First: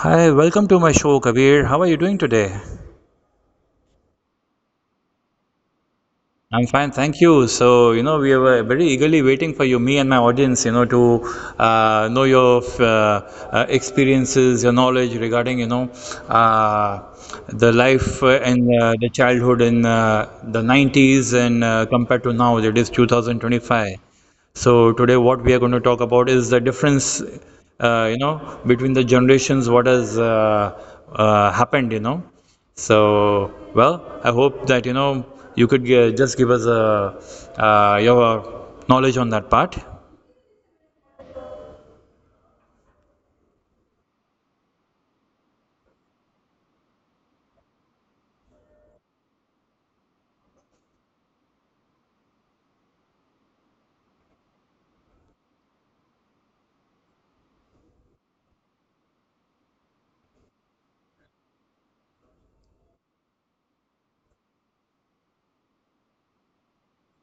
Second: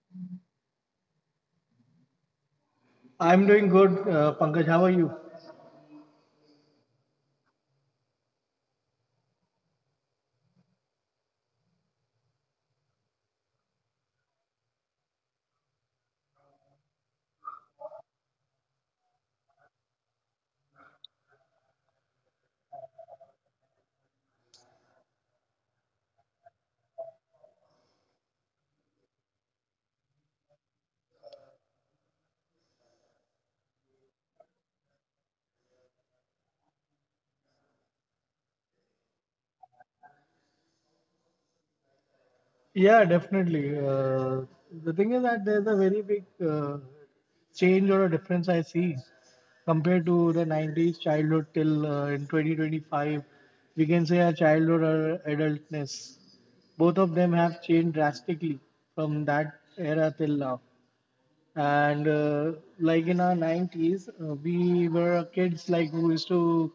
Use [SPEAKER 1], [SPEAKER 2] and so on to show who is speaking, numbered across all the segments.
[SPEAKER 1] Hi, welcome to my show, Kabir. How are you doing today?
[SPEAKER 2] I'm doing good, Pankaj. How are you?
[SPEAKER 1] I'm fine, thank you. So, we were very eagerly waiting for you, me and my audience, to know your experiences, your knowledge regarding, uh, the life and the childhood in the 90s and compared to now, that is 2025. So today what we are going to talk about is the difference, between the generations, what has happened, So, well, I hope that, you could just give us a, your knowledge on that part.
[SPEAKER 2] Yeah, definitely. The thing is that there's a very big change or a difference I see compared to the 90s childhood till in 2025. We can say our childhood or adultness. Both of them have changed drastically from that era till now. And Like in our 90s, we were kids like who used to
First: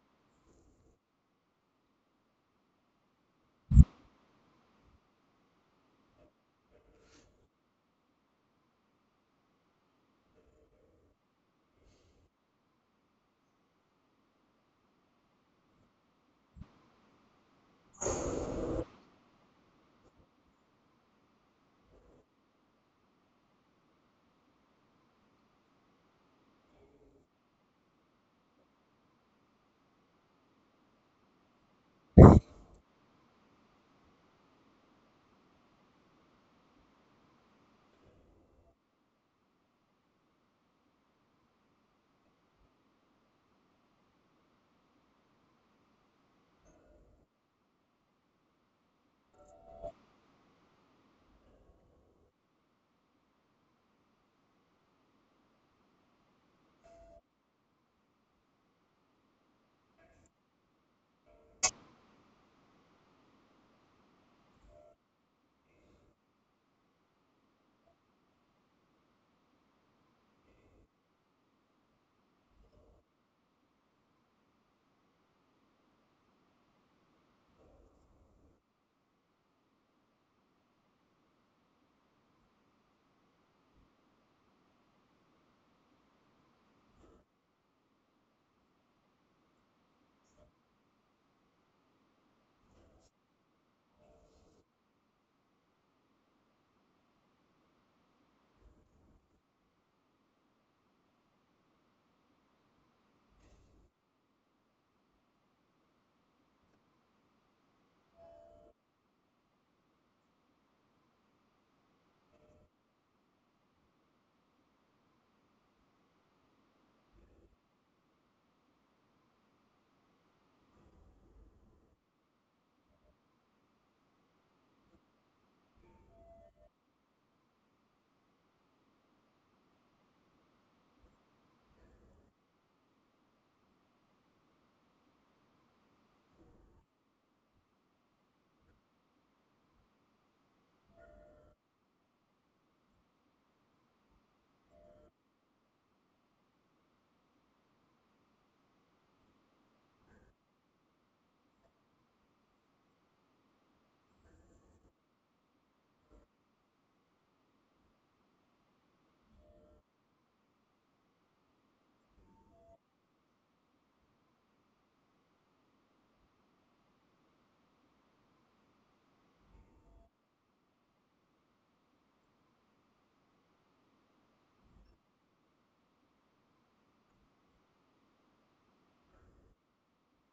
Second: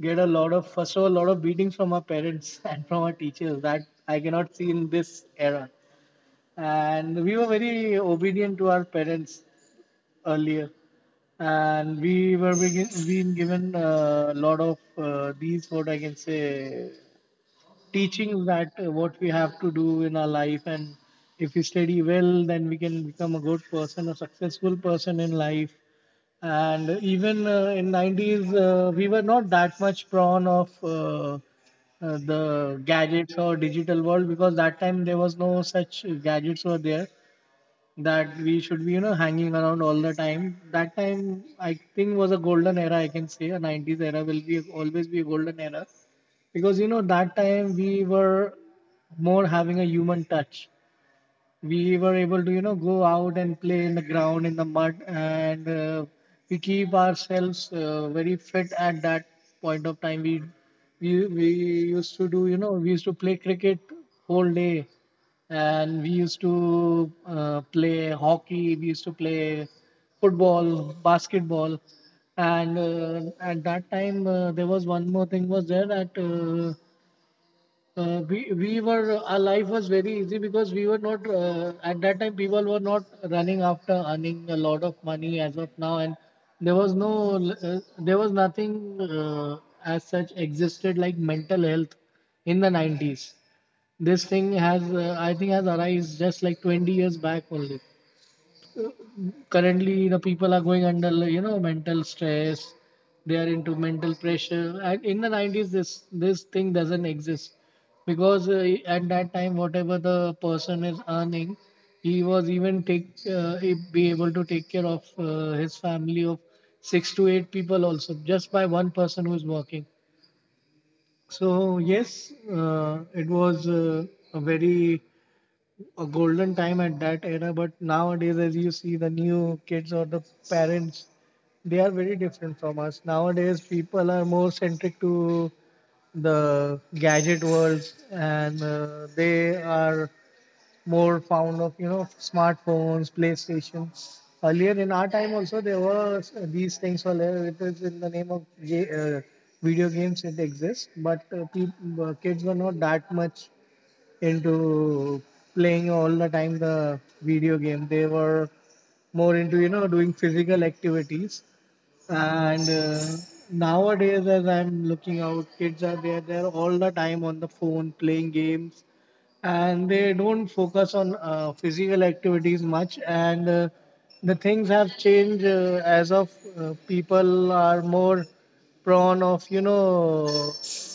[SPEAKER 2] get a lot of, first of all, a lot of beatings from our parents and from our teachers that I cannot see in this era. And we were very obedient to our parents earlier, and we were being given a lot of these, what I can say, teachings that what we have to do in our life, and if we study well, then we can become a good person, a successful person in life. And even in 90s, we were not that much prone of the gadgets or digital world, because that time there was no such gadgets were there that we should be, you know, hanging around all the time. That time, I think, was a golden era. I can say a 90s era will be always be a golden era, because, you know, that time we were more having a human touch. We were able to, you know, go out and play in the ground, in the mud. And We keep ourselves very fit. At that point of time, we used to do, you know, we used to play cricket whole day, and we used to play hockey, we used to play football, basketball. And At that time, there was one more thing was there, that we were, our life was very easy, because we were not, at that time people were not running after earning a lot of money as of now. And there was no, there was nothing as such existed like mental health in the 90s. This thing has, I think, has arisen just like 20 years back only. Currently the people are going under, you know, mental stress. They are into mental pressure, and in the 90s this thing doesn't exist, because at that time, whatever the person is earning, he was even take, he be able to take care of his family of six to eight people also, just by one person who is working. So yes, it was, a very, a golden time at that era. But nowadays, as you see, the new kids or the parents, they are very different from us. Nowadays, people are more centric to the gadget worlds, and they are more fond of, you know, smartphones, PlayStation. Earlier in our time also there were these things were there. It was in the name of uh, video games, it exists. But peop kids were not that much into playing all the time the video game. They were more into, you know, doing physical activities. And Nowadays, as I'm looking out, kids are there. They're all the time on the phone playing games, and they don't focus on physical activities much. And The things have changed, as of people are more prone of,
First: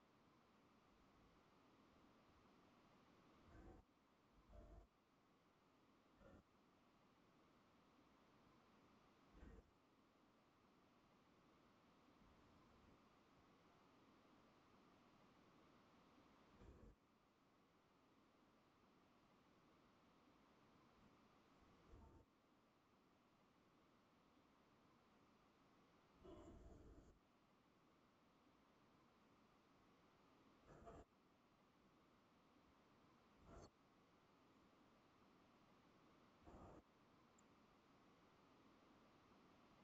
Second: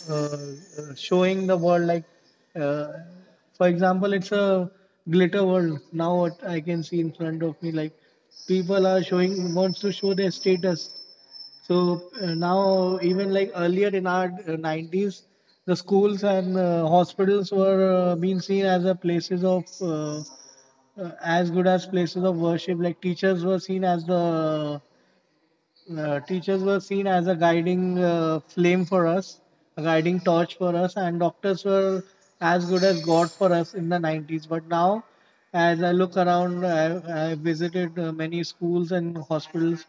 [SPEAKER 2] uh, uh, showing the world, like, uh, for example, it's a glitter world now, what I can see in front of me. Like, people are showing, wants to show their status. So now, even like earlier in our 90s, the schools and hospitals were being seen as a places of as good as places of worship. Like, teachers were seen as a guiding flame for us, a guiding torch for us, and doctors were as good as God for us in the 90s. But now, as I look around, I visited many schools and hospitals.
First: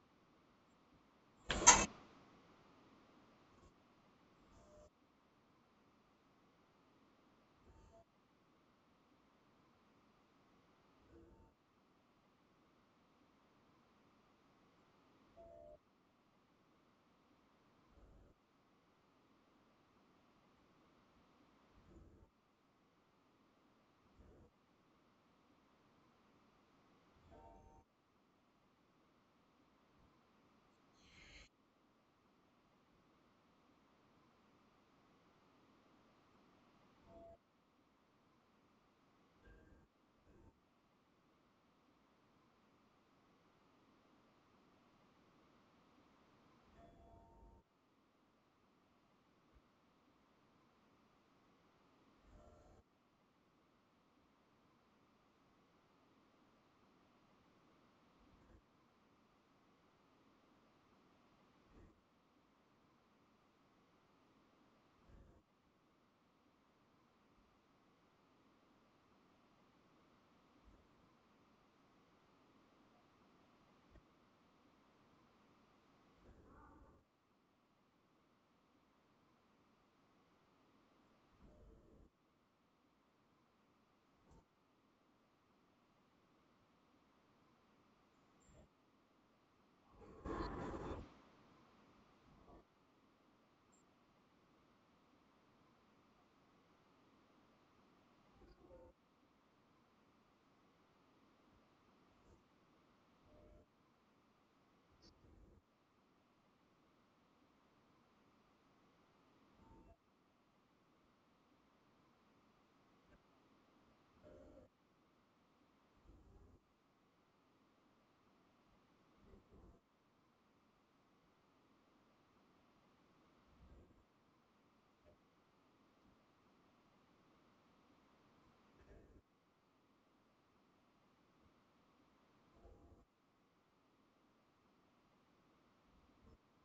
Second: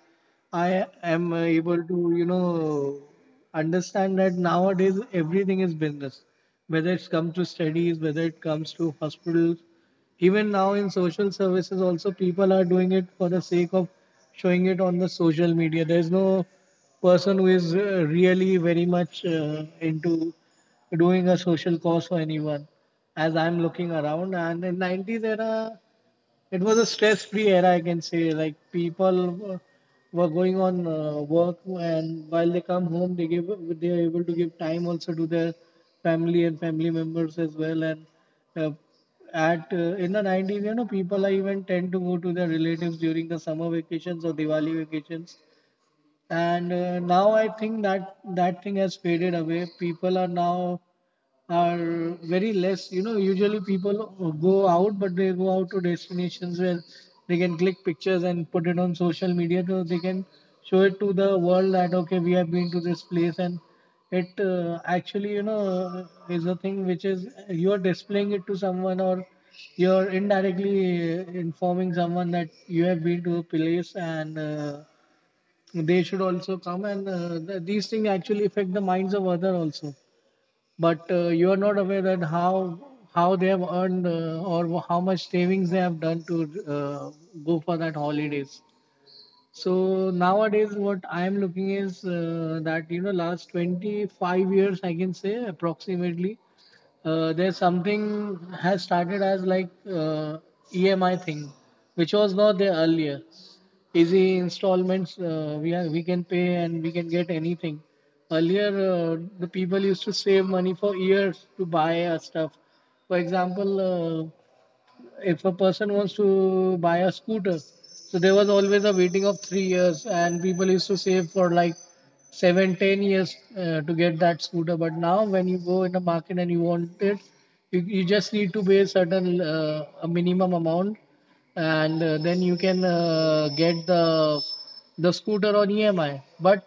[SPEAKER 2] I am able to, you know, understand that nowadays everything is business, whether it comes to studies, whether it comes to hospitals. Even now in social services also, people are doing it for the sake of showing it on the social media. There's no person who is, really very much into doing a social cause for anyone, as I'm looking around. And in 90s era, it was a stress-free era, I can say. Like, people were going on work, and while they come home, they are able to give time also to their family and family members as well. And uh, at In the 90s, you know, people are even tend to go to their relatives during the summer vacations or Diwali vacations. And Now I think that thing has faded away. People are now are very less. You know, usually people go out, but they go out to destinations where they can click pictures and put it on social media, so they can show it to the world that, okay, we have been to this place. And it Actually, you know, is a thing which is you are displaying it to someone, or you're indirectly informing someone that you have been to a place, and they should also come. And these things actually affect the minds of other also. But you are not aware that how they have earned, or how much savings they have done to go for that holidays. So nowadays, what I am looking is, that, you know, last 25 years I can say approximately, there's something has started as like EMI thing, which was not there earlier. Easy installments, we can pay and we can get anything. Earlier, the people used to save money for years to buy a stuff. For example, uh, if a person wants to buy a scooter, so there was always a waiting of 3 years, and people used to save for like seven, 10 years to get that scooter. But now, when you go in the market and you want it, you just need to pay certain a minimum amount, and then you can get the scooter on EMI. But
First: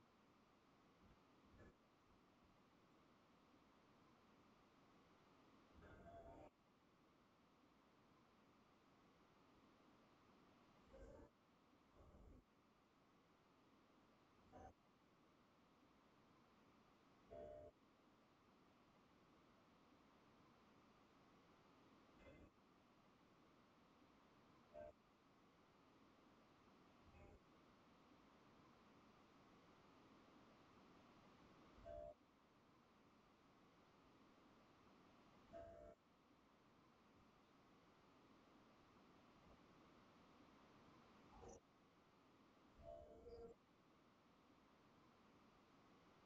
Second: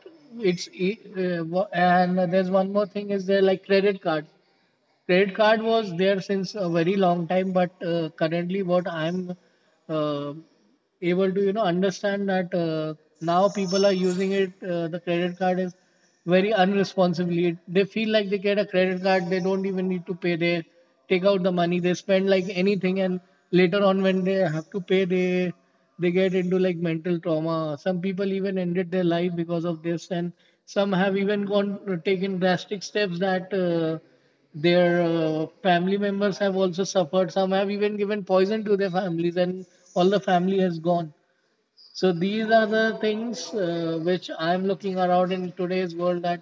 [SPEAKER 2] it's and there's one more thing is there, like credit card. Credit card was there since a very long time, but currently what I'm uh, able to, you know, understand that, now people are using it. The credit card is very unresponsibly. They feel like they get a credit card, they don't even need to pay. They take out the money, they spend like anything, and later on when they have to pay, they get into like mental trauma. Some people even ended their life because of this, and some have even gone taken drastic steps that their family members have also suffered. Some have even given poison to their families, and all the family has gone. So these are the things which I am looking around in today's world, that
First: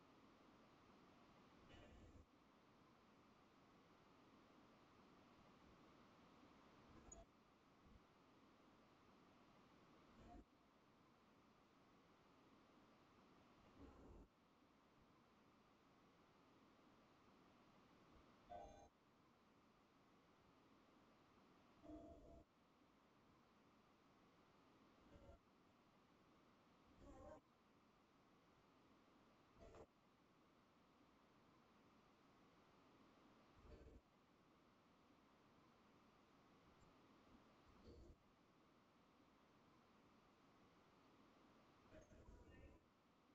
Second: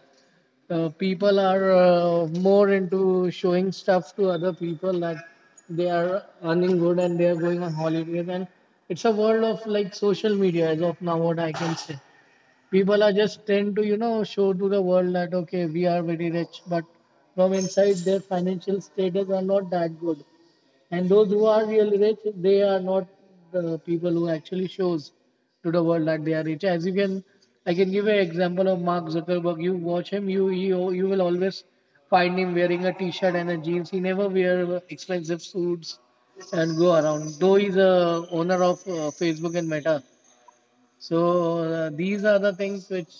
[SPEAKER 2] people are more into showing stuff to other people, that they are earning good and they are going on holidays. And it's a world of like social media as of now, what I can say. People are just tend to, you know, show to the world that, okay, we are very rich, but from inside their financial status are not that good. And those who are really rich, they are not the people who actually shows to the world that they are rich. As you can, I can give an example of Mark Zuckerberg. You watch him, you will always find him wearing a T-shirt and a jeans. He never wear expensive suits and go around, though he's a owner of Facebook and Meta. So these are the things which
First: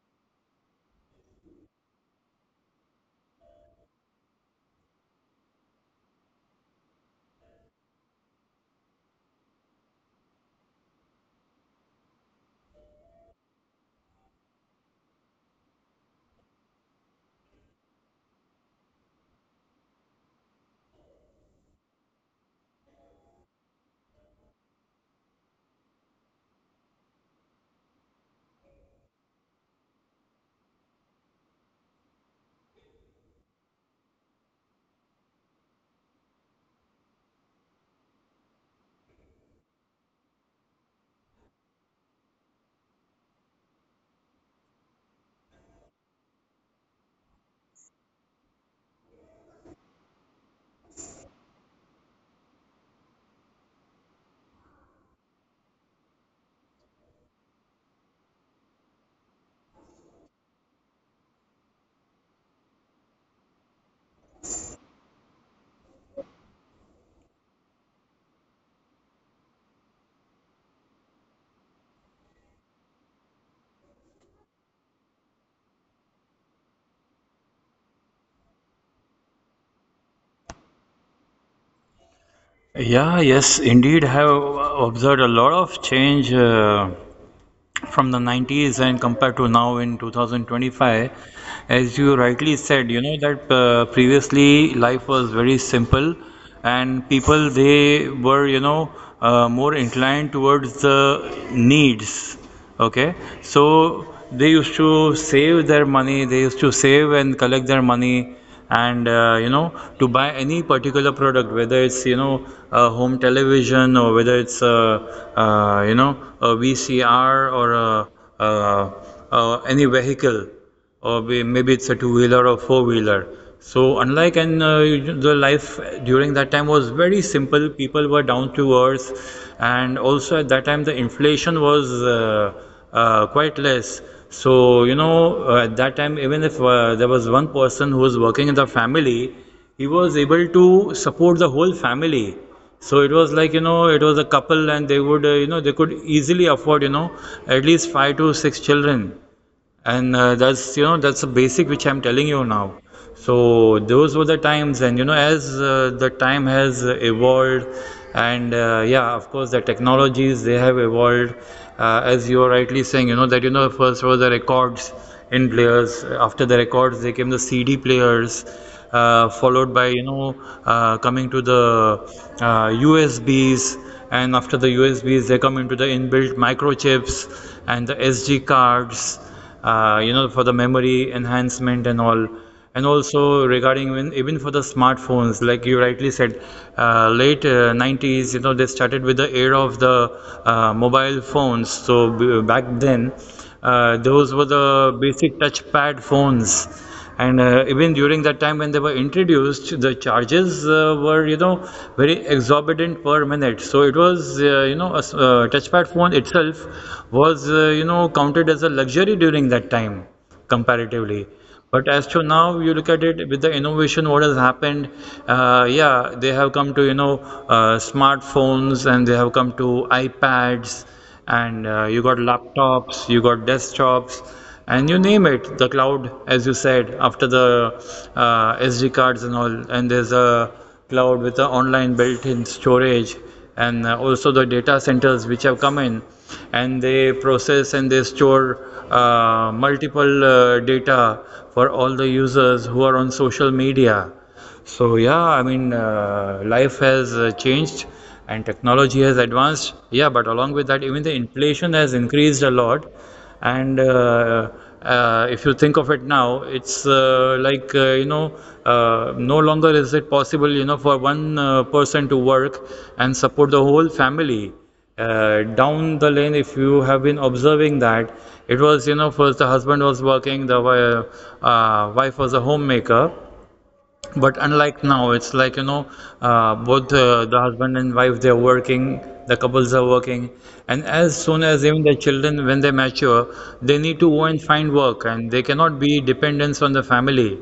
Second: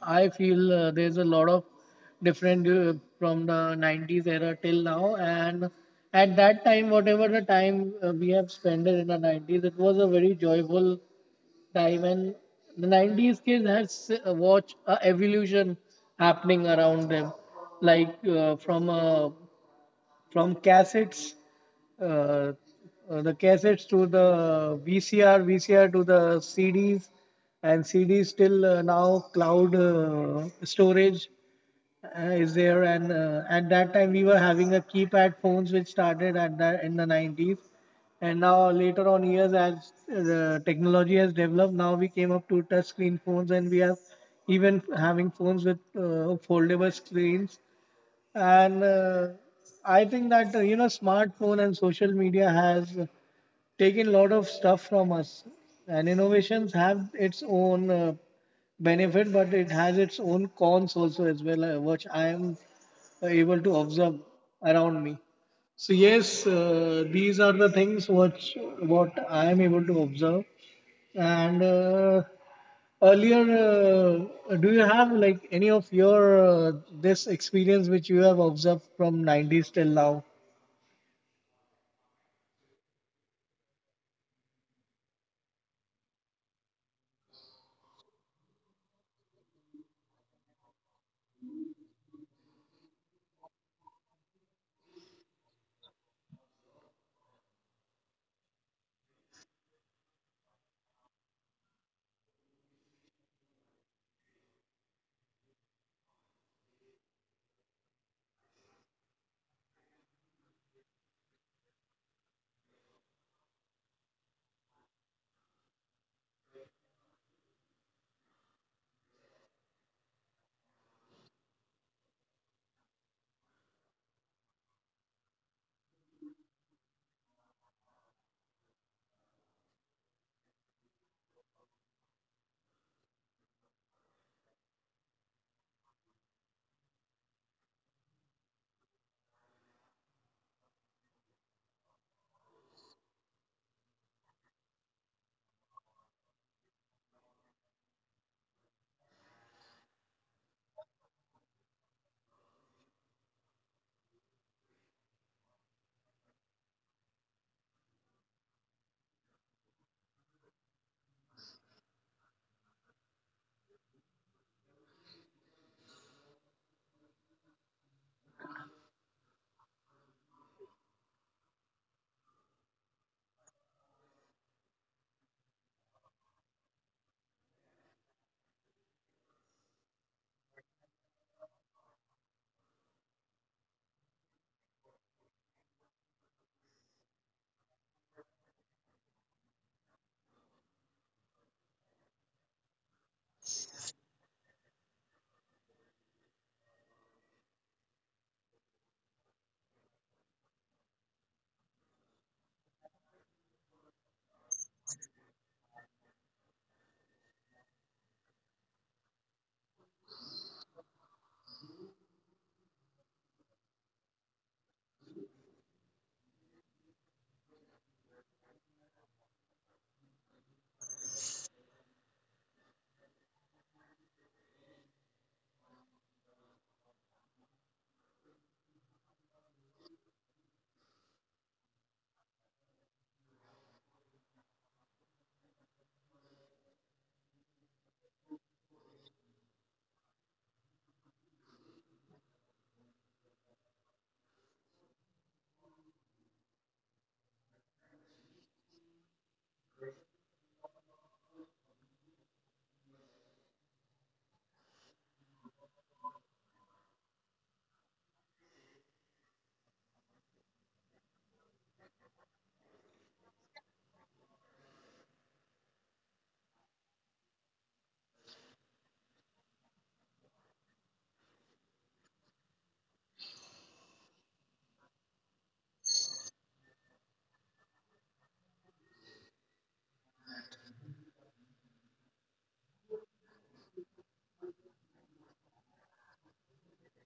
[SPEAKER 2] I feel, there's a lot of different from the 90s era till now. And at that time, whatever the time we have spent in the 90s, it was a very joyful time. And the 90s kids has watched a evolution happening around them, like from cassettes, uh, the cassettes to the VCR, VCR to the CDs, and CDs till now cloud storage is there. And At that time, we were having a keypad phones which started at that in the 90s. And now later on years, as the technology has developed, now we came up to touch screen phones, and we are even having phones with foldable screens and I think that smartphone and social media has taken a lot of stuff from us, and innovations have its own benefit, but it has its own cons also as well, which I am able to observe around me. So yes, these are the things which what I am able to observe. and uh, do you have like any of your this experience which you have observed from 90s till now?
[SPEAKER 1] Yeah, yes, indeed, I have observed a lot of change. From the 90s and compared to now in 2025, as you rightly said, that previously life was very simple, and people, they were, more inclined towards the needs. Okay, so they used to save their money, they used to save and collect their money, and to buy any particular product, whether it's, a home television, or whether it's a, a VCR, or a, uh any vehicle, or maybe it's a two wheeler or four wheeler. So, unlike, and the life during that time was very simple. People were down to earth, and also at that time the inflation was quite less. So, at that time, even if there was one person who was working in the family, he was able to support the whole family. So it was like, it was a couple, and they would, they could easily afford, at least five to six children. And that's, that's a basic which I'm telling you now. So those were the times, and as the time has evolved, and yeah, of course, the technologies, they have evolved, as you are rightly saying, that, first were the records in players. After the records, they came the CD players, followed by, coming to the USBs, and after the USBs, they come into the inbuilt microchips and the SD cards, for the memory enhancement and all. And also, regarding, when even for the smartphones, like you rightly said, late 90s, they started with the era of the mobile phones. So, back then, those were the basic touchpad phones, and even during that time when they were introduced, the charges were, very exorbitant per minute. So it was, a touchpad phone itself was, counted as a luxury during that time, comparatively. But as to now, you look at it, with the innovation, what has happened? Yeah, they have come to, smartphones, and they have come to iPads, and you got laptops, you got desktops, and you name it. The cloud, as you said, after the SD cards and all, and there's a cloud with the online built-in storage, and also the data centers which have come in, and they process and they store multiple data for all the users who are on social media. So, yeah, I mean, life has changed, and technology has advanced, yeah, but along with that, even the inflation has increased a lot. And if you think of it now, it's like, no longer is it possible, for one person to work and support the whole family. Down the lane, if you have been observing that, it was, first the husband was working, the wife was a homemaker. But unlike now, it's like, both the husband and wife, they're working, the couples are working. And as soon as even the children, when they mature, they need to go and find work, and they cannot be dependents on the family.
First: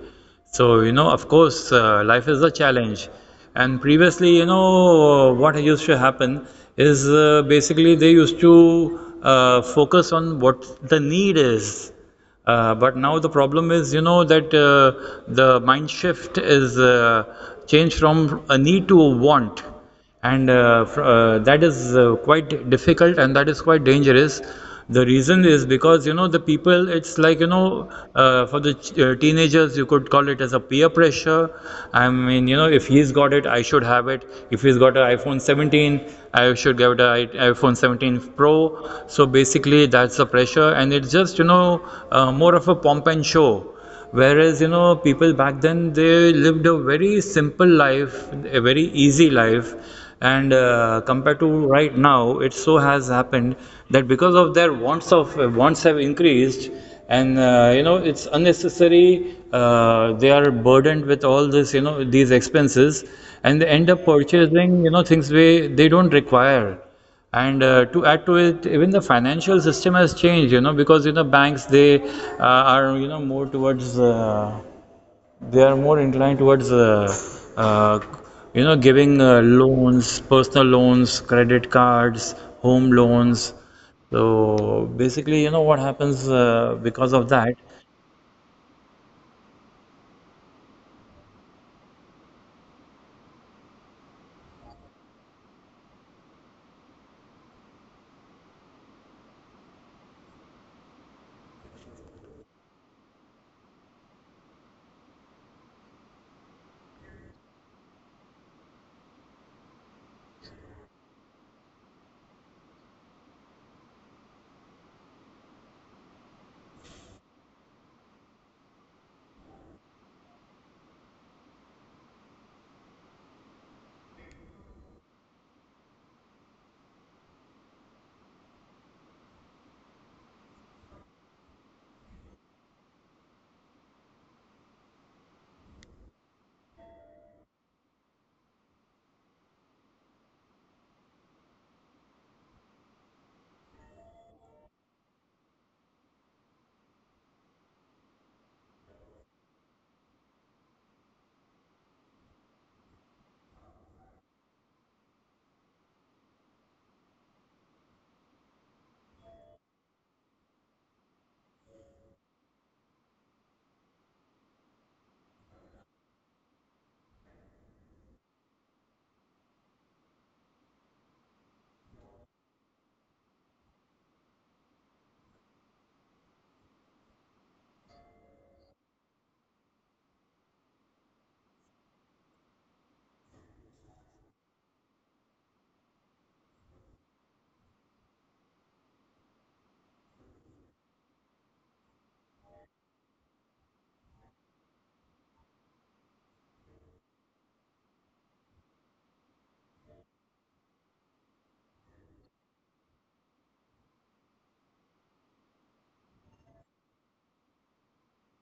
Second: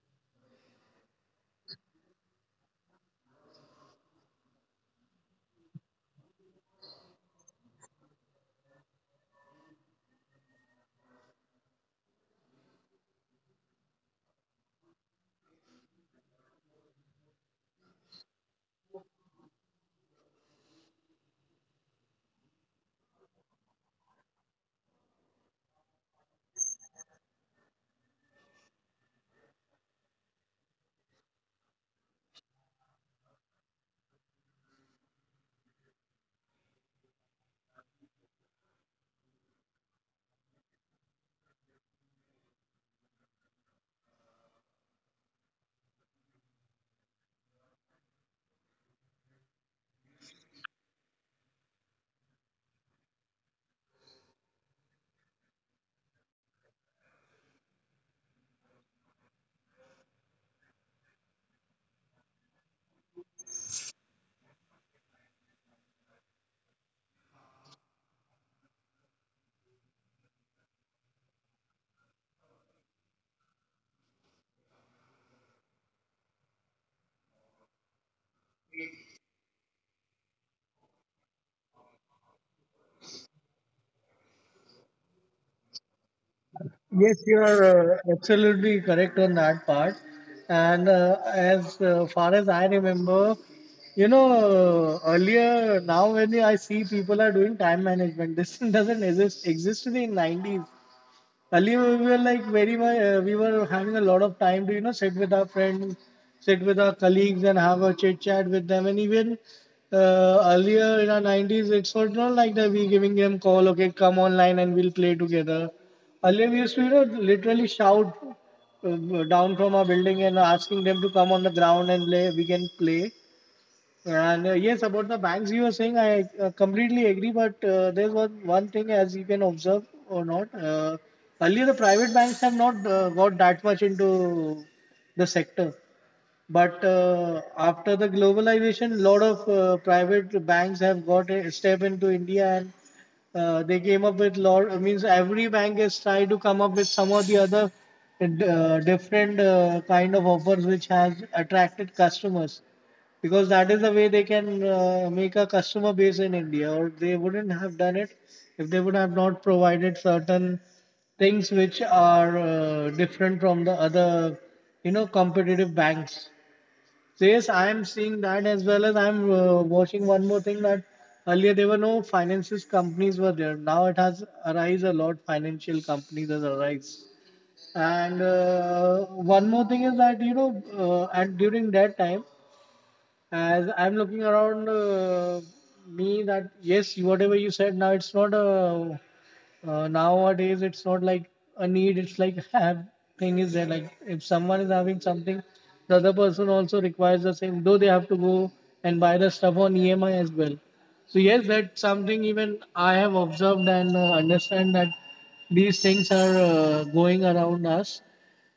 [SPEAKER 1] So, of course, life is a challenge. And previously, what used to happen is basically they used to focus on what the need is, but now the problem is, that the mind shift is changed from a need to a want, and that is quite difficult, and that is quite dangerous. The reason is because, the people, it's like, for the teenagers, you could call it as a peer pressure. I mean, if he's got it, I should have it. If he's got an iPhone 17, I should get an right iPhone 17 Pro. So basically that's the pressure, and it's just, more of a pomp and show. Whereas, people back then, they lived a very simple life, a very easy life. And compared to right now, it so has happened that because of their wants, of wants have increased. And it's unnecessary, they are burdened with all this, these expenses, and they end up purchasing, things they don't require. And to add to it, even the financial system has changed, because, banks, they are, more towards they are more inclined towards uh, giving loans, personal loans, credit cards, home loans. So basically, what happens
[SPEAKER 2] Yes, you
[SPEAKER 1] because of
[SPEAKER 2] are
[SPEAKER 1] that.
[SPEAKER 2] absolutely correct on that part. And as far as I remember, you know, earlier, now when I see people are doing time management, this doesn't exist in the 90s. Earlier we were like very much, we were having a lot of time to, you know, sit with our friends, sit with our colleagues and have a chit chat with them. And even earlier in our 90s, it's not like that we giving them call, okay, come online and we'll play together. Earlier we used to, you know, literally shout down from our building and asking them to come on the ground and play, we can play. And yes, about the banks you were saying, I completely agree. But there's one thing as you can observe or not. Earlier, the private banks have not got that much into the sector, but after the globalization, lot of private banks have got a step into India, and they came up with lot means every bank has tried to come up with some or the other different kind of offers which has attracted customers, because that is the way they can make a customer base in India, or they wouldn't have done it if they would have not provided certain things which are different from the other, you know, competitive banks. So yes, I am seeing that, as well as I'm watching one more thing, that earlier there were no finances companies were there. Now it has arise a lot. Financial companies has arise. And one more thing is that, you know, and during that time, as I'm looking around me, that yes, whatever you said now, it's not a nowadays it's not like a need, it's like have thing is there, like if someone is having something, the other person also requires the same, though they have to go and buy the stuff on emi as well. So yes, that's something even I have observed, and understand that these things are going around us.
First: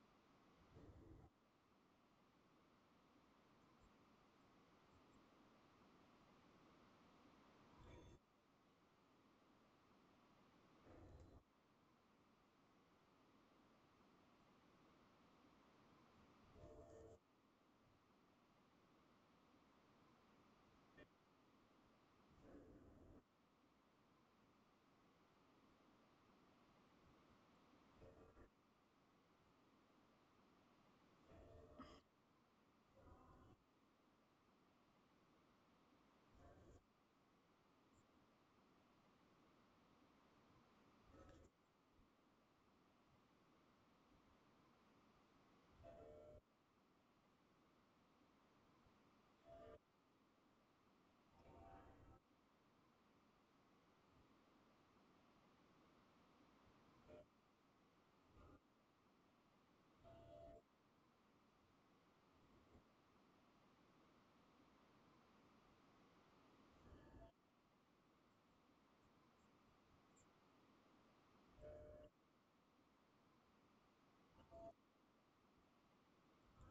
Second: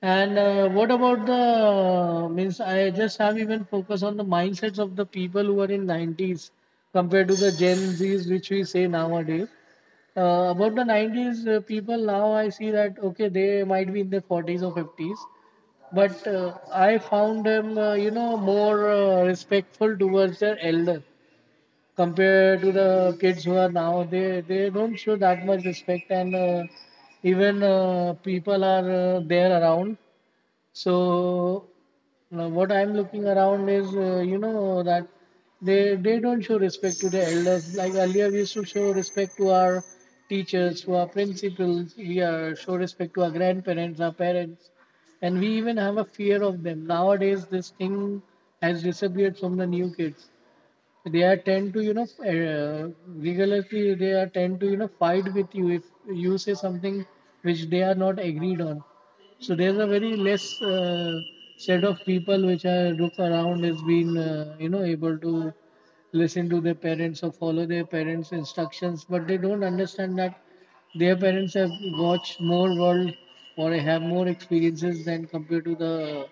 [SPEAKER 2] And what about the means? I just have even focus on the mindsets of the people who are in 90s compared to the Gen Zs, which we say nowadays. About the 90s people, now I see that okay, they might be in their 40s or 50s, but I found them, more respectful towards their elder compared to the kids who are now, they don't show that much respect. And even people are there around. So now, what I'm looking around is, you know, that they don't show respect to the elders. Like earlier, we used to show respect to our teachers, to our principals. We are show respect to our grandparents, our parents, and we even have a fear of them. Nowadays, this thing has disappeared from the new kids. They are tend to, rigorously, they are tend to, you know, fight with you if you say something which they are not agreed on. So there's a very less set of people which are look around has been, able to listen to their parents or follow their parents instructions, but they don't understand that their parents have watched more world, or have more experiences than compared to the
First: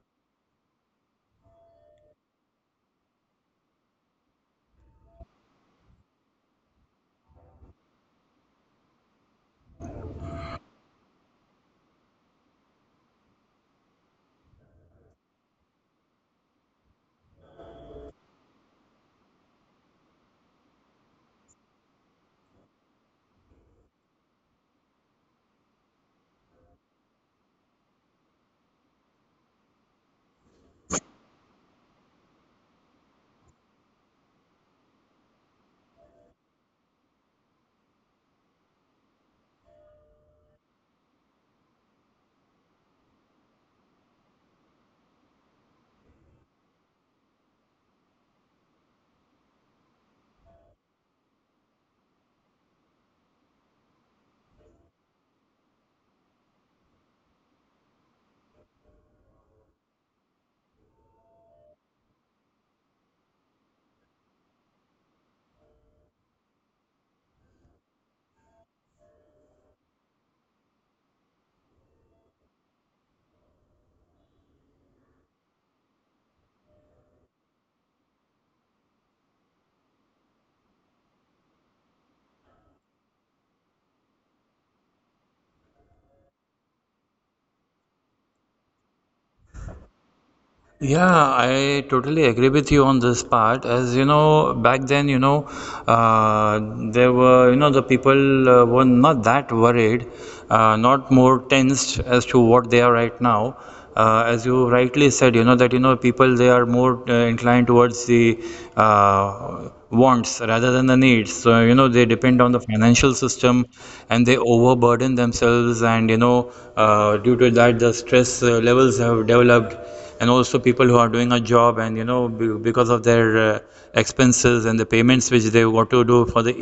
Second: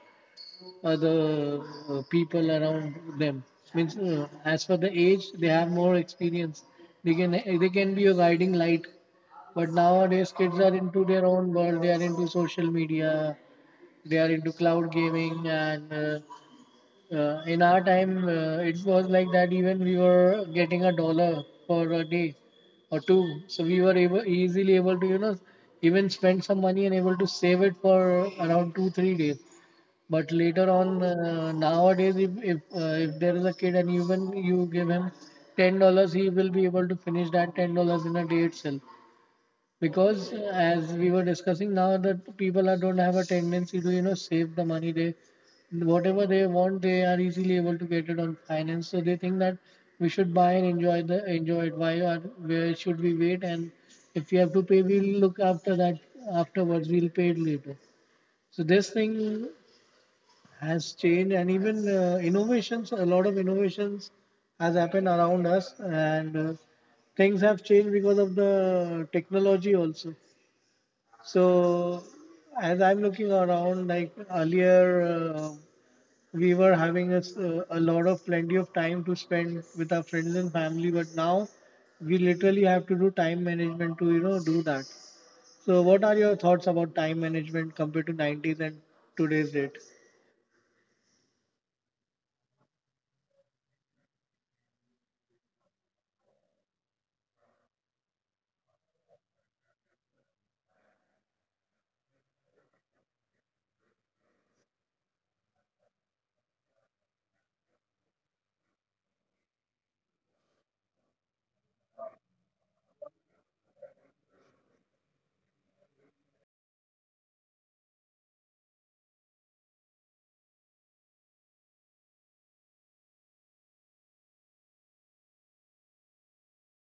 [SPEAKER 2] people around them. Means as for the age, they have more experience. They can be a guiding light. But nowadays, kids are into their own world. They are into social media. They are into cloud gaming. And in our time, it was like that. Even we were getting a dollar for a day or two, so we were able easily able to, you know, even spend some money and able to save it for around 2 3 days. But later on, nowadays, if there is a kid and even you give him $10, he will be able to finish that $10 in a day itself. Because as we were discussing now, that people are, don't have a tendency to, you know, save the money. They, whatever they want, they are easily able to get it on finance. So they think that we should buy and enjoy, the enjoy it. Why or where should we wait? And if we have to pay, we'll look after that afterwards. We'll pay it later. So this thing has changed, and even innovations a lot of innovations has happened around us. And things have changed because of the technology also. So as I'm looking around, like earlier, we were having a, a lot of plenty of time to spend with our friends and family, but now we literally have to do time management to, you know, do that. So what are your thoughts about time management compared to 90s and today's date?
[SPEAKER 1] Yeah, I totally agree with you on this part. As you know, back then, uh, there were, the people were not that worried, not more tensed as to what they are right now. As you rightly said, that, people, they are more inclined towards the wants rather than the needs. So, they depend on the financial system, and they overburden themselves. And, due to that, the stress levels have developed. And also, people who are doing a job, and, because of their expenses and the payments which they got to do for the,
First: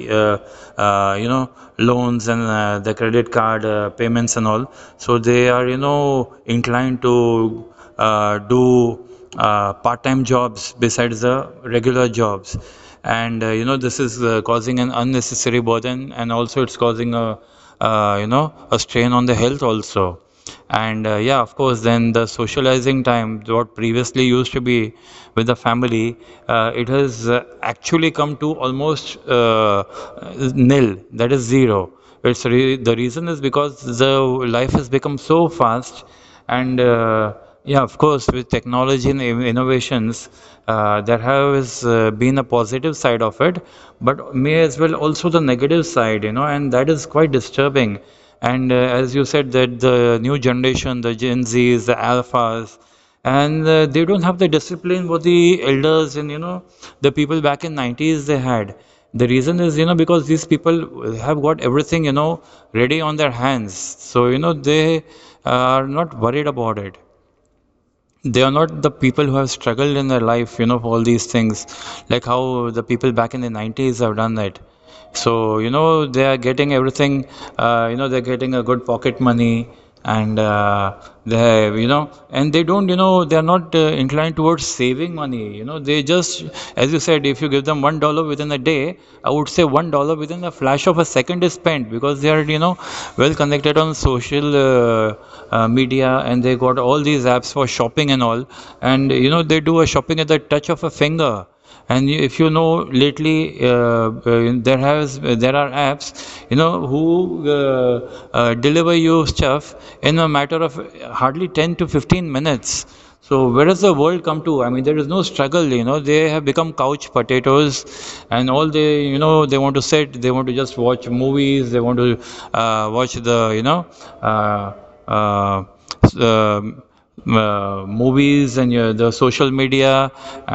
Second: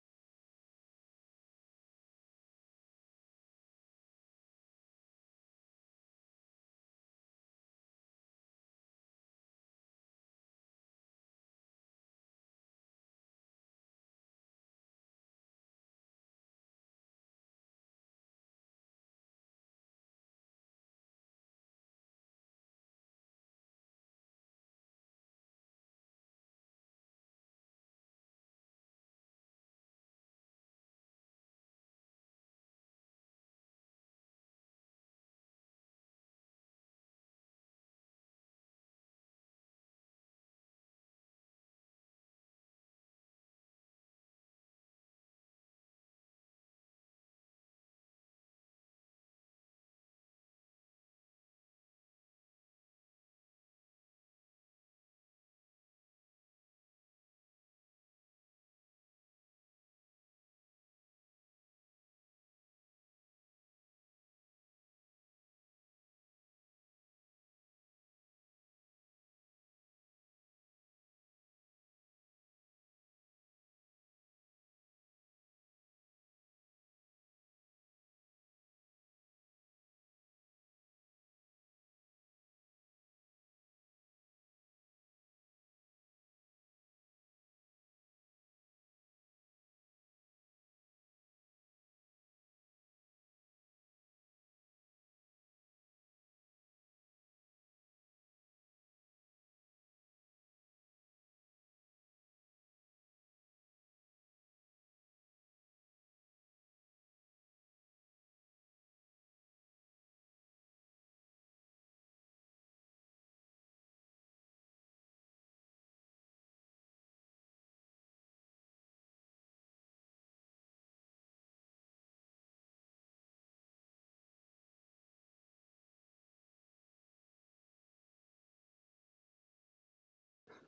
[SPEAKER 1] uh, uh, you know, loans and the credit card payments and all. So, they are, inclined to do part-time jobs besides the regular jobs. And this is causing an unnecessary burden, and also it's causing a, a strain on the health also. And yeah, of course, then the socializing time what previously used to be with the family, it has actually come to almost nil, that is zero. The reason is because the life has become so fast. And yeah, of course, with technology and innovations, there has been a positive side of it, but may as well also the negative side, and that is quite disturbing. And as you said, that the new generation, the Gen Zs, the Alphas, and they don't have the discipline what the elders, and the people back in 90s, they had. The reason is, because these people have got everything, ready on their hands. So, they are not worried about it. They are not the people who have struggled in their life, for all these things, like how the people back in the 90s have done that. So, they are getting everything, they're getting a good pocket money, and they have, and they don't, they're not inclined towards saving money. They just, as you said, if you give them $1 within a day, I would say $1 within a flash of a second is spent, because they are, well connected on social media, and they got all these apps for shopping and all. And, you know, they do a shopping at the touch of a finger and if you know lately there are apps you know who deliver you stuff in a matter of hardly 10 to 15 minutes. So where does the world come to? I mean, there is no struggle, you know, they have become couch potatoes. And all, they, you know, they want to sit, they want to just watch movies, they want to watch the uh, uh, s- um movies and the social media.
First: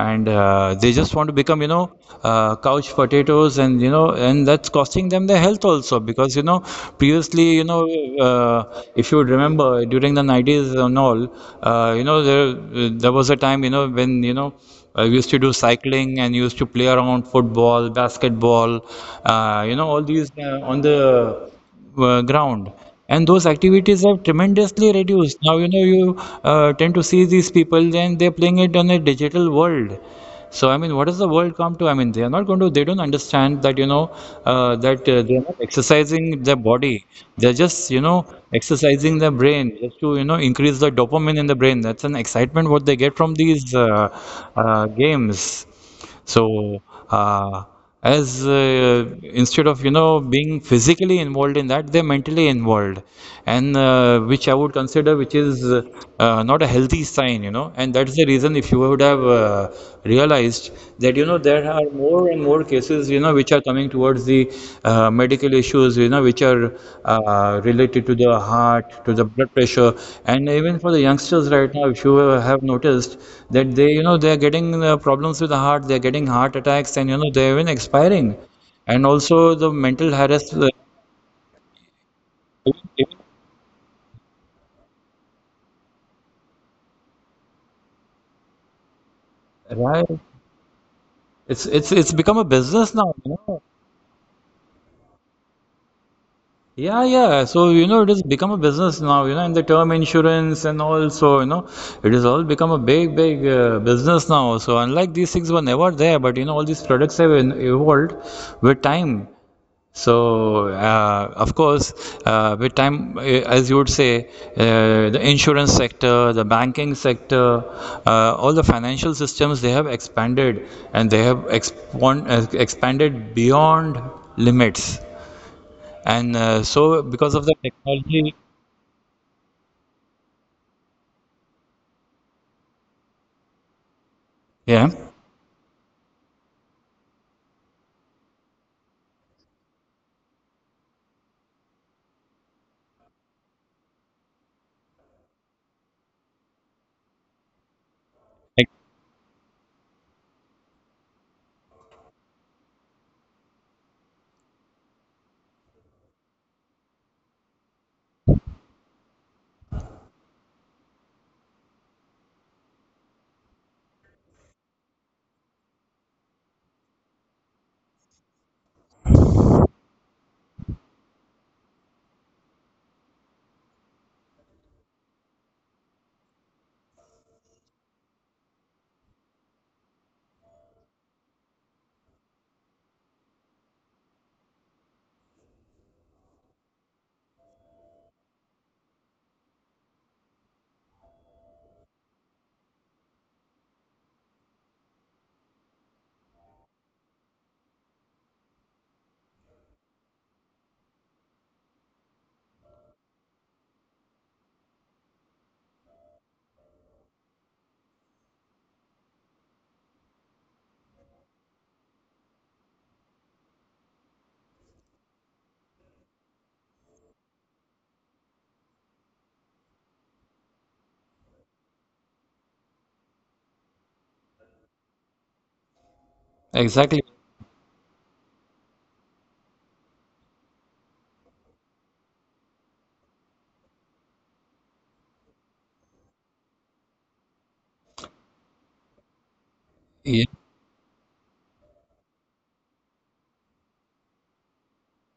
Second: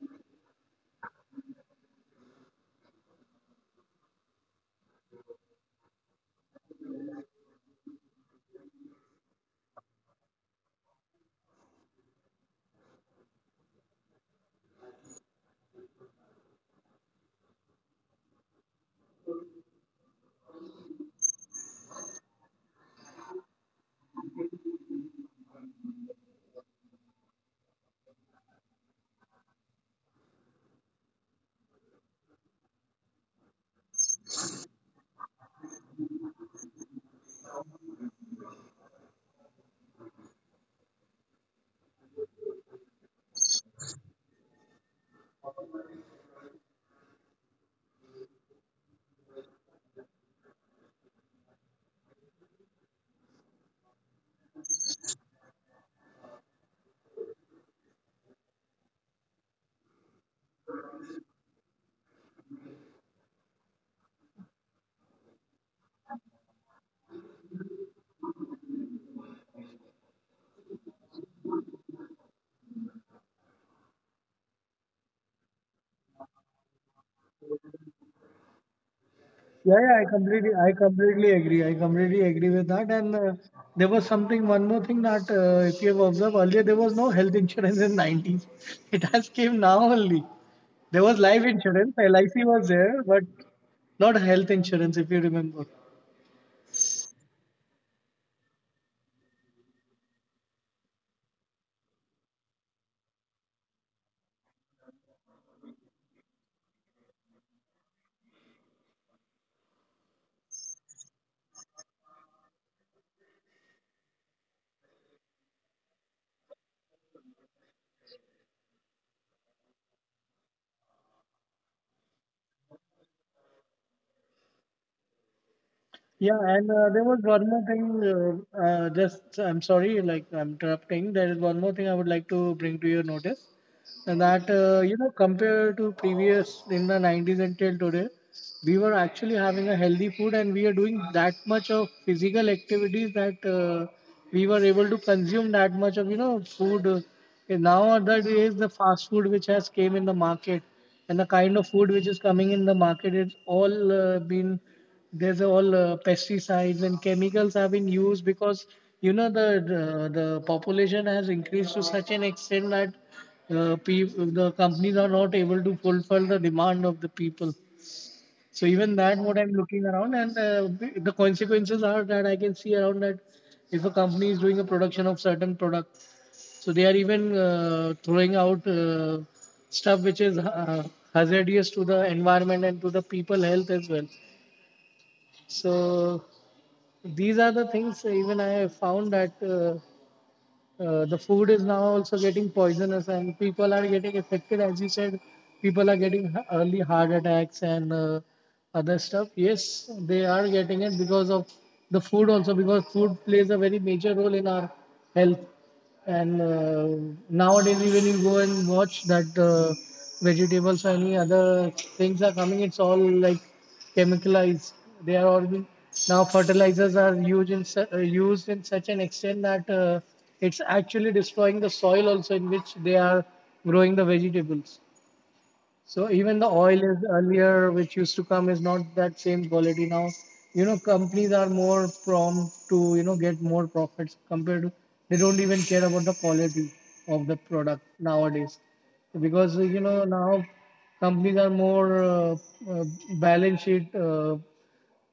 [SPEAKER 1] And they just want to become, you know, couch potatoes. And you know, and that's costing them their health also, because you know, previously, you know, uh, if you would remember, during the 90s and all, you know, there was a time, you know, when you know, I used to do cycling and used to play around football, basketball, you know, all these on the ground. And those activities have tremendously reduced now, you know. You tend to see these people, then they're playing it on a digital world. So I mean, what does the world come to? I mean, they are not going to, they don't understand that, you know, that they're not exercising their body, they're just, you know, exercising their brain just to, you know, increase the dopamine in the brain. That's an excitement what they get from these games. So, uh, as instead of, you know, being physically involved in that, they're mentally involved, and which I would consider, which is not a healthy sign, you know. And that's the reason, if you would have realized that, you know, there are more and more cases, you know, which are coming towards the medical issues, you know, which are related to the heart, to the blood pressure, and even for the youngsters right now, if you have noticed that they, you know, they're getting problems with the heart, they're getting heart attacks, and you know, they're even expiring, and also the mental
[SPEAKER 2] I
[SPEAKER 1] harassment.
[SPEAKER 2] completely agree. I completely agree with that. And there was something, one more thing that, if you have observed, earlier, there was no health insurance in 90s. It has came now
[SPEAKER 1] Right.
[SPEAKER 2] only. There was life
[SPEAKER 1] It's it's
[SPEAKER 2] insurance,
[SPEAKER 1] it's become
[SPEAKER 2] LIC
[SPEAKER 1] a
[SPEAKER 2] was
[SPEAKER 1] business
[SPEAKER 2] there,
[SPEAKER 1] now,
[SPEAKER 2] but
[SPEAKER 1] you know.
[SPEAKER 2] not health insurance if you remember.
[SPEAKER 1] Yeah, yeah. So, you know, it has become a business now, you know, and the term insurance and also, you know, it has all become a big, big business now. So, unlike these things were never there, but, you know, all these products have evolved with time. So, of course, with time, as you would say, the insurance sector, the banking sector, all the financial systems, they have expanded, and they have expanded beyond limits. And
[SPEAKER 2] Yeah, and
[SPEAKER 1] so,
[SPEAKER 2] there
[SPEAKER 1] because
[SPEAKER 2] was
[SPEAKER 1] of the
[SPEAKER 2] one more thing.
[SPEAKER 1] technology,
[SPEAKER 2] Just, I'm sorry, like I'm interrupting. There is one more thing I would like to bring to your notice. And that,
[SPEAKER 1] yeah,
[SPEAKER 2] you know, compared to previous, in the 90s until today, we were actually having a healthy food, and we are doing that much of physical activities that we were able to consume that much of, you know, food. And Now that
[SPEAKER 1] ex-
[SPEAKER 2] is the fast food which has came in the market, and the kind of food which is coming in the market, it's all, been there's all pesticides and chemicals have been used, because, you know, the population has increased to such an extent that uh, pe- the companies are not able to fulfill the demand of the people. So even that, what I'm looking around, and the consequences are that I can see around, that if a company is doing a production of certain product, so they are even throwing out stuff which is hazardous to the environment and to the people health as well. So these are the things even I have found, that the food is now also getting poisonous and people are getting affected. As you said, people are getting early heart attacks and other stuff. Yes, they are getting it because of the food also, because food plays a very major role in our health. And nowadays, even you go and watch that vegetables or any other things are coming, it's all like chemicalized. They are all been, now fertilizers are used in used in such an extent that it's actually destroying the soil also in which they are growing the vegetables. So even the oil
[SPEAKER 1] exactly.
[SPEAKER 2] is earlier, which used to come, is not that same quality now. You know, companies are more prompt to, you know, get more profits, compared to, they don't even care about the quality of the product nowadays, because you know,
[SPEAKER 1] Ye-
[SPEAKER 2] now companies are more uh, balance sheet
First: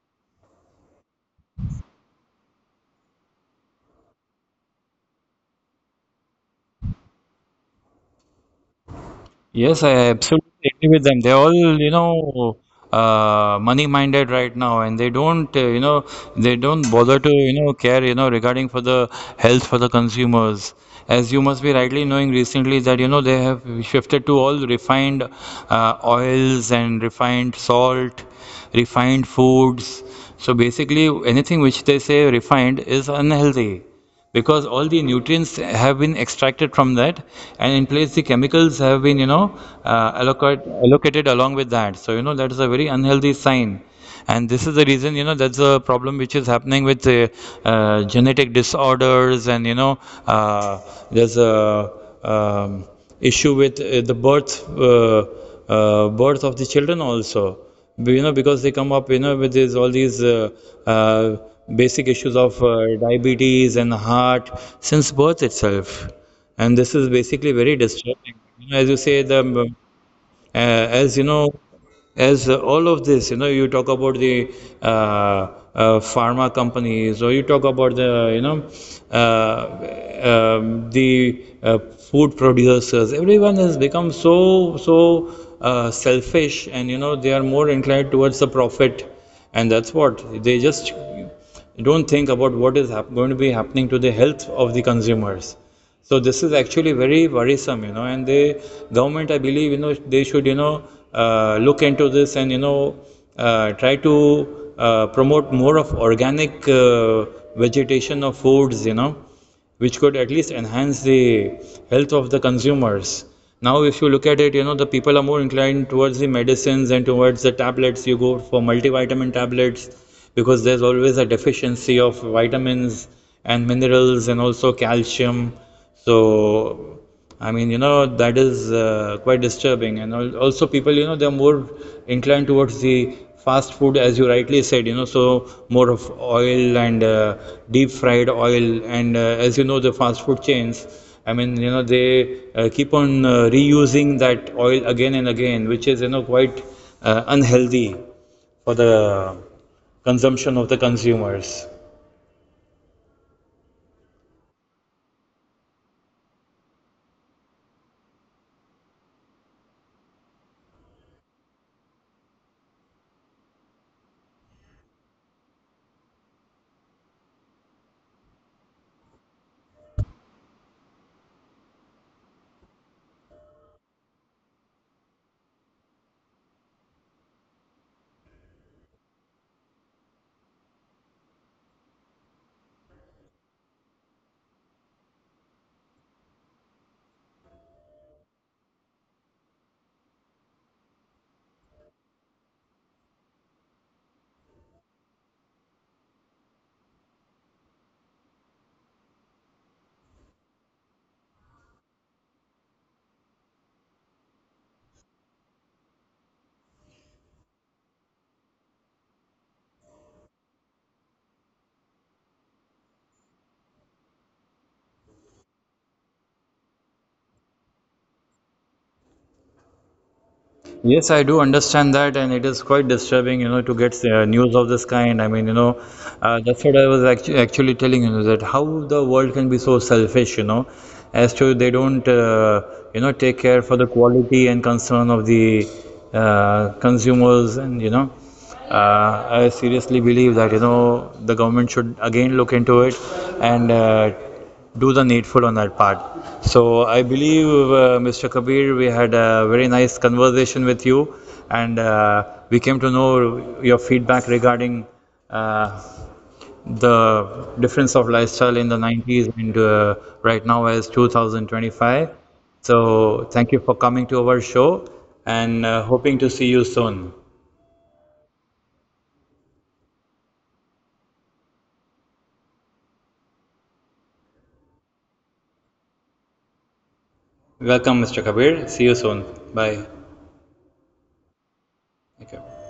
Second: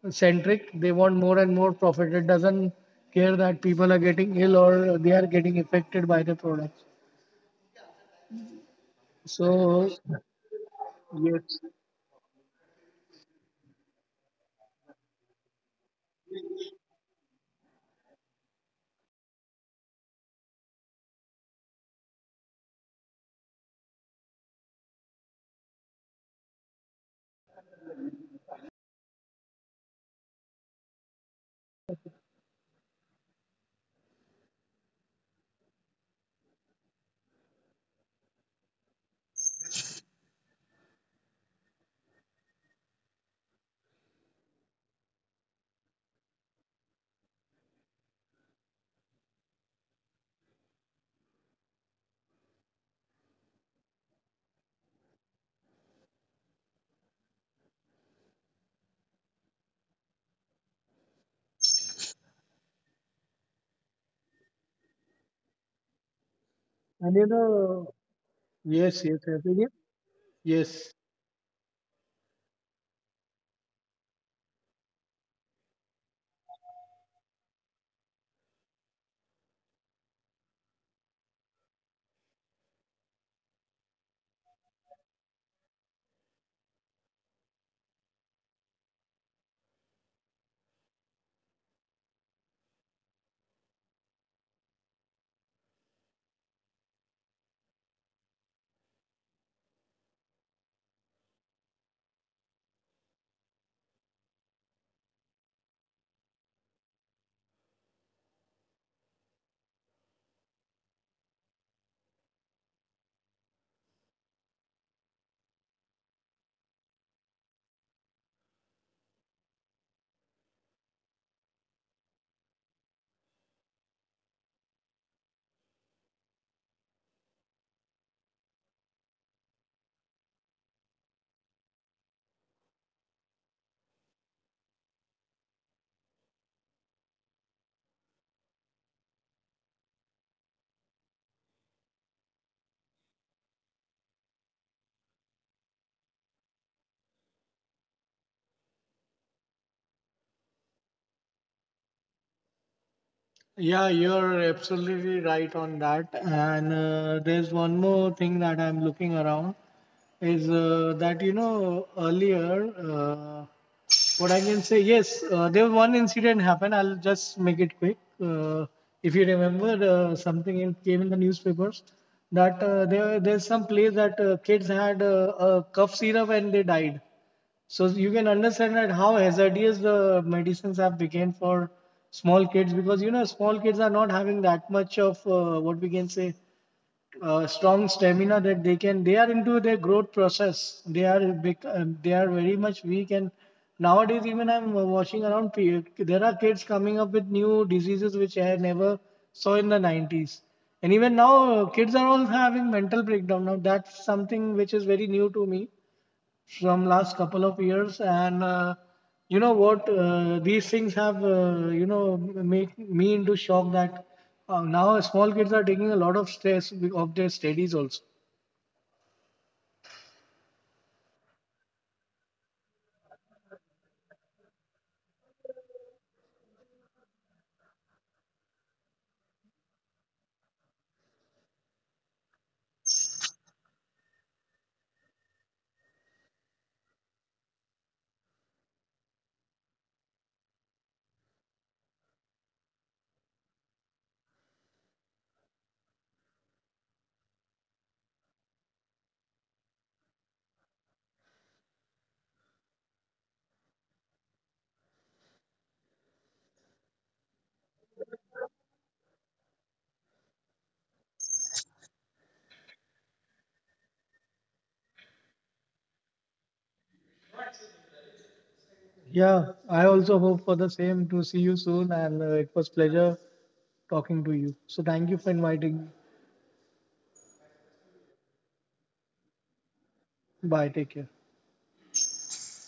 [SPEAKER 2] centric. They want more and more profit. It doesn't care that people are getting ill or they are getting affected by the products.
[SPEAKER 1] Yes,
[SPEAKER 2] So
[SPEAKER 1] I absolutely agree with them. They're
[SPEAKER 2] yes,
[SPEAKER 1] all, you know, money-minded right now, and they don't, you know, they don't bother to, you know, care, you know, regarding for the health for the consumers. As you must be rightly knowing recently that, you know, they have shifted to all refined oils and refined salt, refined foods. So basically, anything which they say refined is unhealthy, because all the nutrients have been extracted from that, and in place the chemicals have been, you know, allocated along with that. So you know that is a very unhealthy sign. And this is the reason, you know, that's a problem which is happening with genetic disorders, and you know, uh, there's a um, issue with the birth of the children also, you know, because they come up, you know, with these, all these uh, basic issues of diabetes and heart since birth itself. And this is
[SPEAKER 2] and you
[SPEAKER 1] basically very
[SPEAKER 2] know.
[SPEAKER 1] disturbing, you know. As you
[SPEAKER 2] Yes,
[SPEAKER 1] say,
[SPEAKER 2] yes,
[SPEAKER 1] the
[SPEAKER 2] yes, yes.
[SPEAKER 1] uh,
[SPEAKER 2] Yes.
[SPEAKER 1] as you know, as all of this, you know, you talk about the uh, pharma companies, or you talk about the, you know, the food producers. Everyone has become so selfish, and you know, they are more inclined towards the profit, and that's what they just don't think about what is going to be happening to the health of the consumers. So this is actually very worrisome, you know. And the government, I believe, you know, they should, you know, look into this, and you know, try to promote more of organic vegetation of foods, you know, which could at least enhance the health of the consumers. Now, if you look at it, you know, the people are more inclined towards the medicines and towards the tablets. You go for multivitamin tablets because there's always a deficiency of vitamins and minerals and also calcium. So, I mean, you know, that is quite disturbing. And also, people, you know, they're more inclined towards the fast food, as you rightly said, you know, so more of oil and deep fried oil. And as you know, the fast food chains, I mean, you know, they keep on reusing that oil again and again, which is, you know, quite unhealthy for the consumption of the consumers.
[SPEAKER 2] Yeah, you're absolutely right on that. And there's one more thing that I'm looking around is, that, you know, earlier, what I can say, yes, there was one incident happened. I'll just make it quick. If you remember, something in, came in the newspapers that there's some place that kids had cough syrup and they died. So you can understand that how hazardous the medicines have become for small kids, because you know, small kids are not having that much of, what we can say, strong stamina, that they can, they are into their growth process, they are very much weak. And nowadays, even I'm watching around there are kids coming up with new diseases which I never saw in the 90s. And even now, kids are all having mental breakdown now. That's something which is very new to me from last couple of years. And you know what, these things have, you know, made me into shock, that now small kids are taking a lot of stress of their studies also.
[SPEAKER 1] Yes, I do understand that, and it is quite disturbing, you know, to get news of this kind. I mean, you know, that's what I was actually telling you that how the world can be so selfish, you know, as to they don't, you know, take care for the quality and concern of the consumers, and you know, I seriously believe that, you know, the government should again look into it, and do the needful on that part. So I believe, Mr. Kabir, we had a very nice conversation with you, and we came to know your feedback regarding uh, the difference of lifestyle in the 90s and right now as 2025. So thank you for coming to our show, and hoping to see you soon.
[SPEAKER 2] Yeah, I also hope for the same to see you soon, and it was pleasure talking to you. So thank you for inviting
[SPEAKER 1] Welcome, Mr. Kabir. See you soon. Bye.
[SPEAKER 2] me. Bye. Take care.
[SPEAKER 1] Thank you.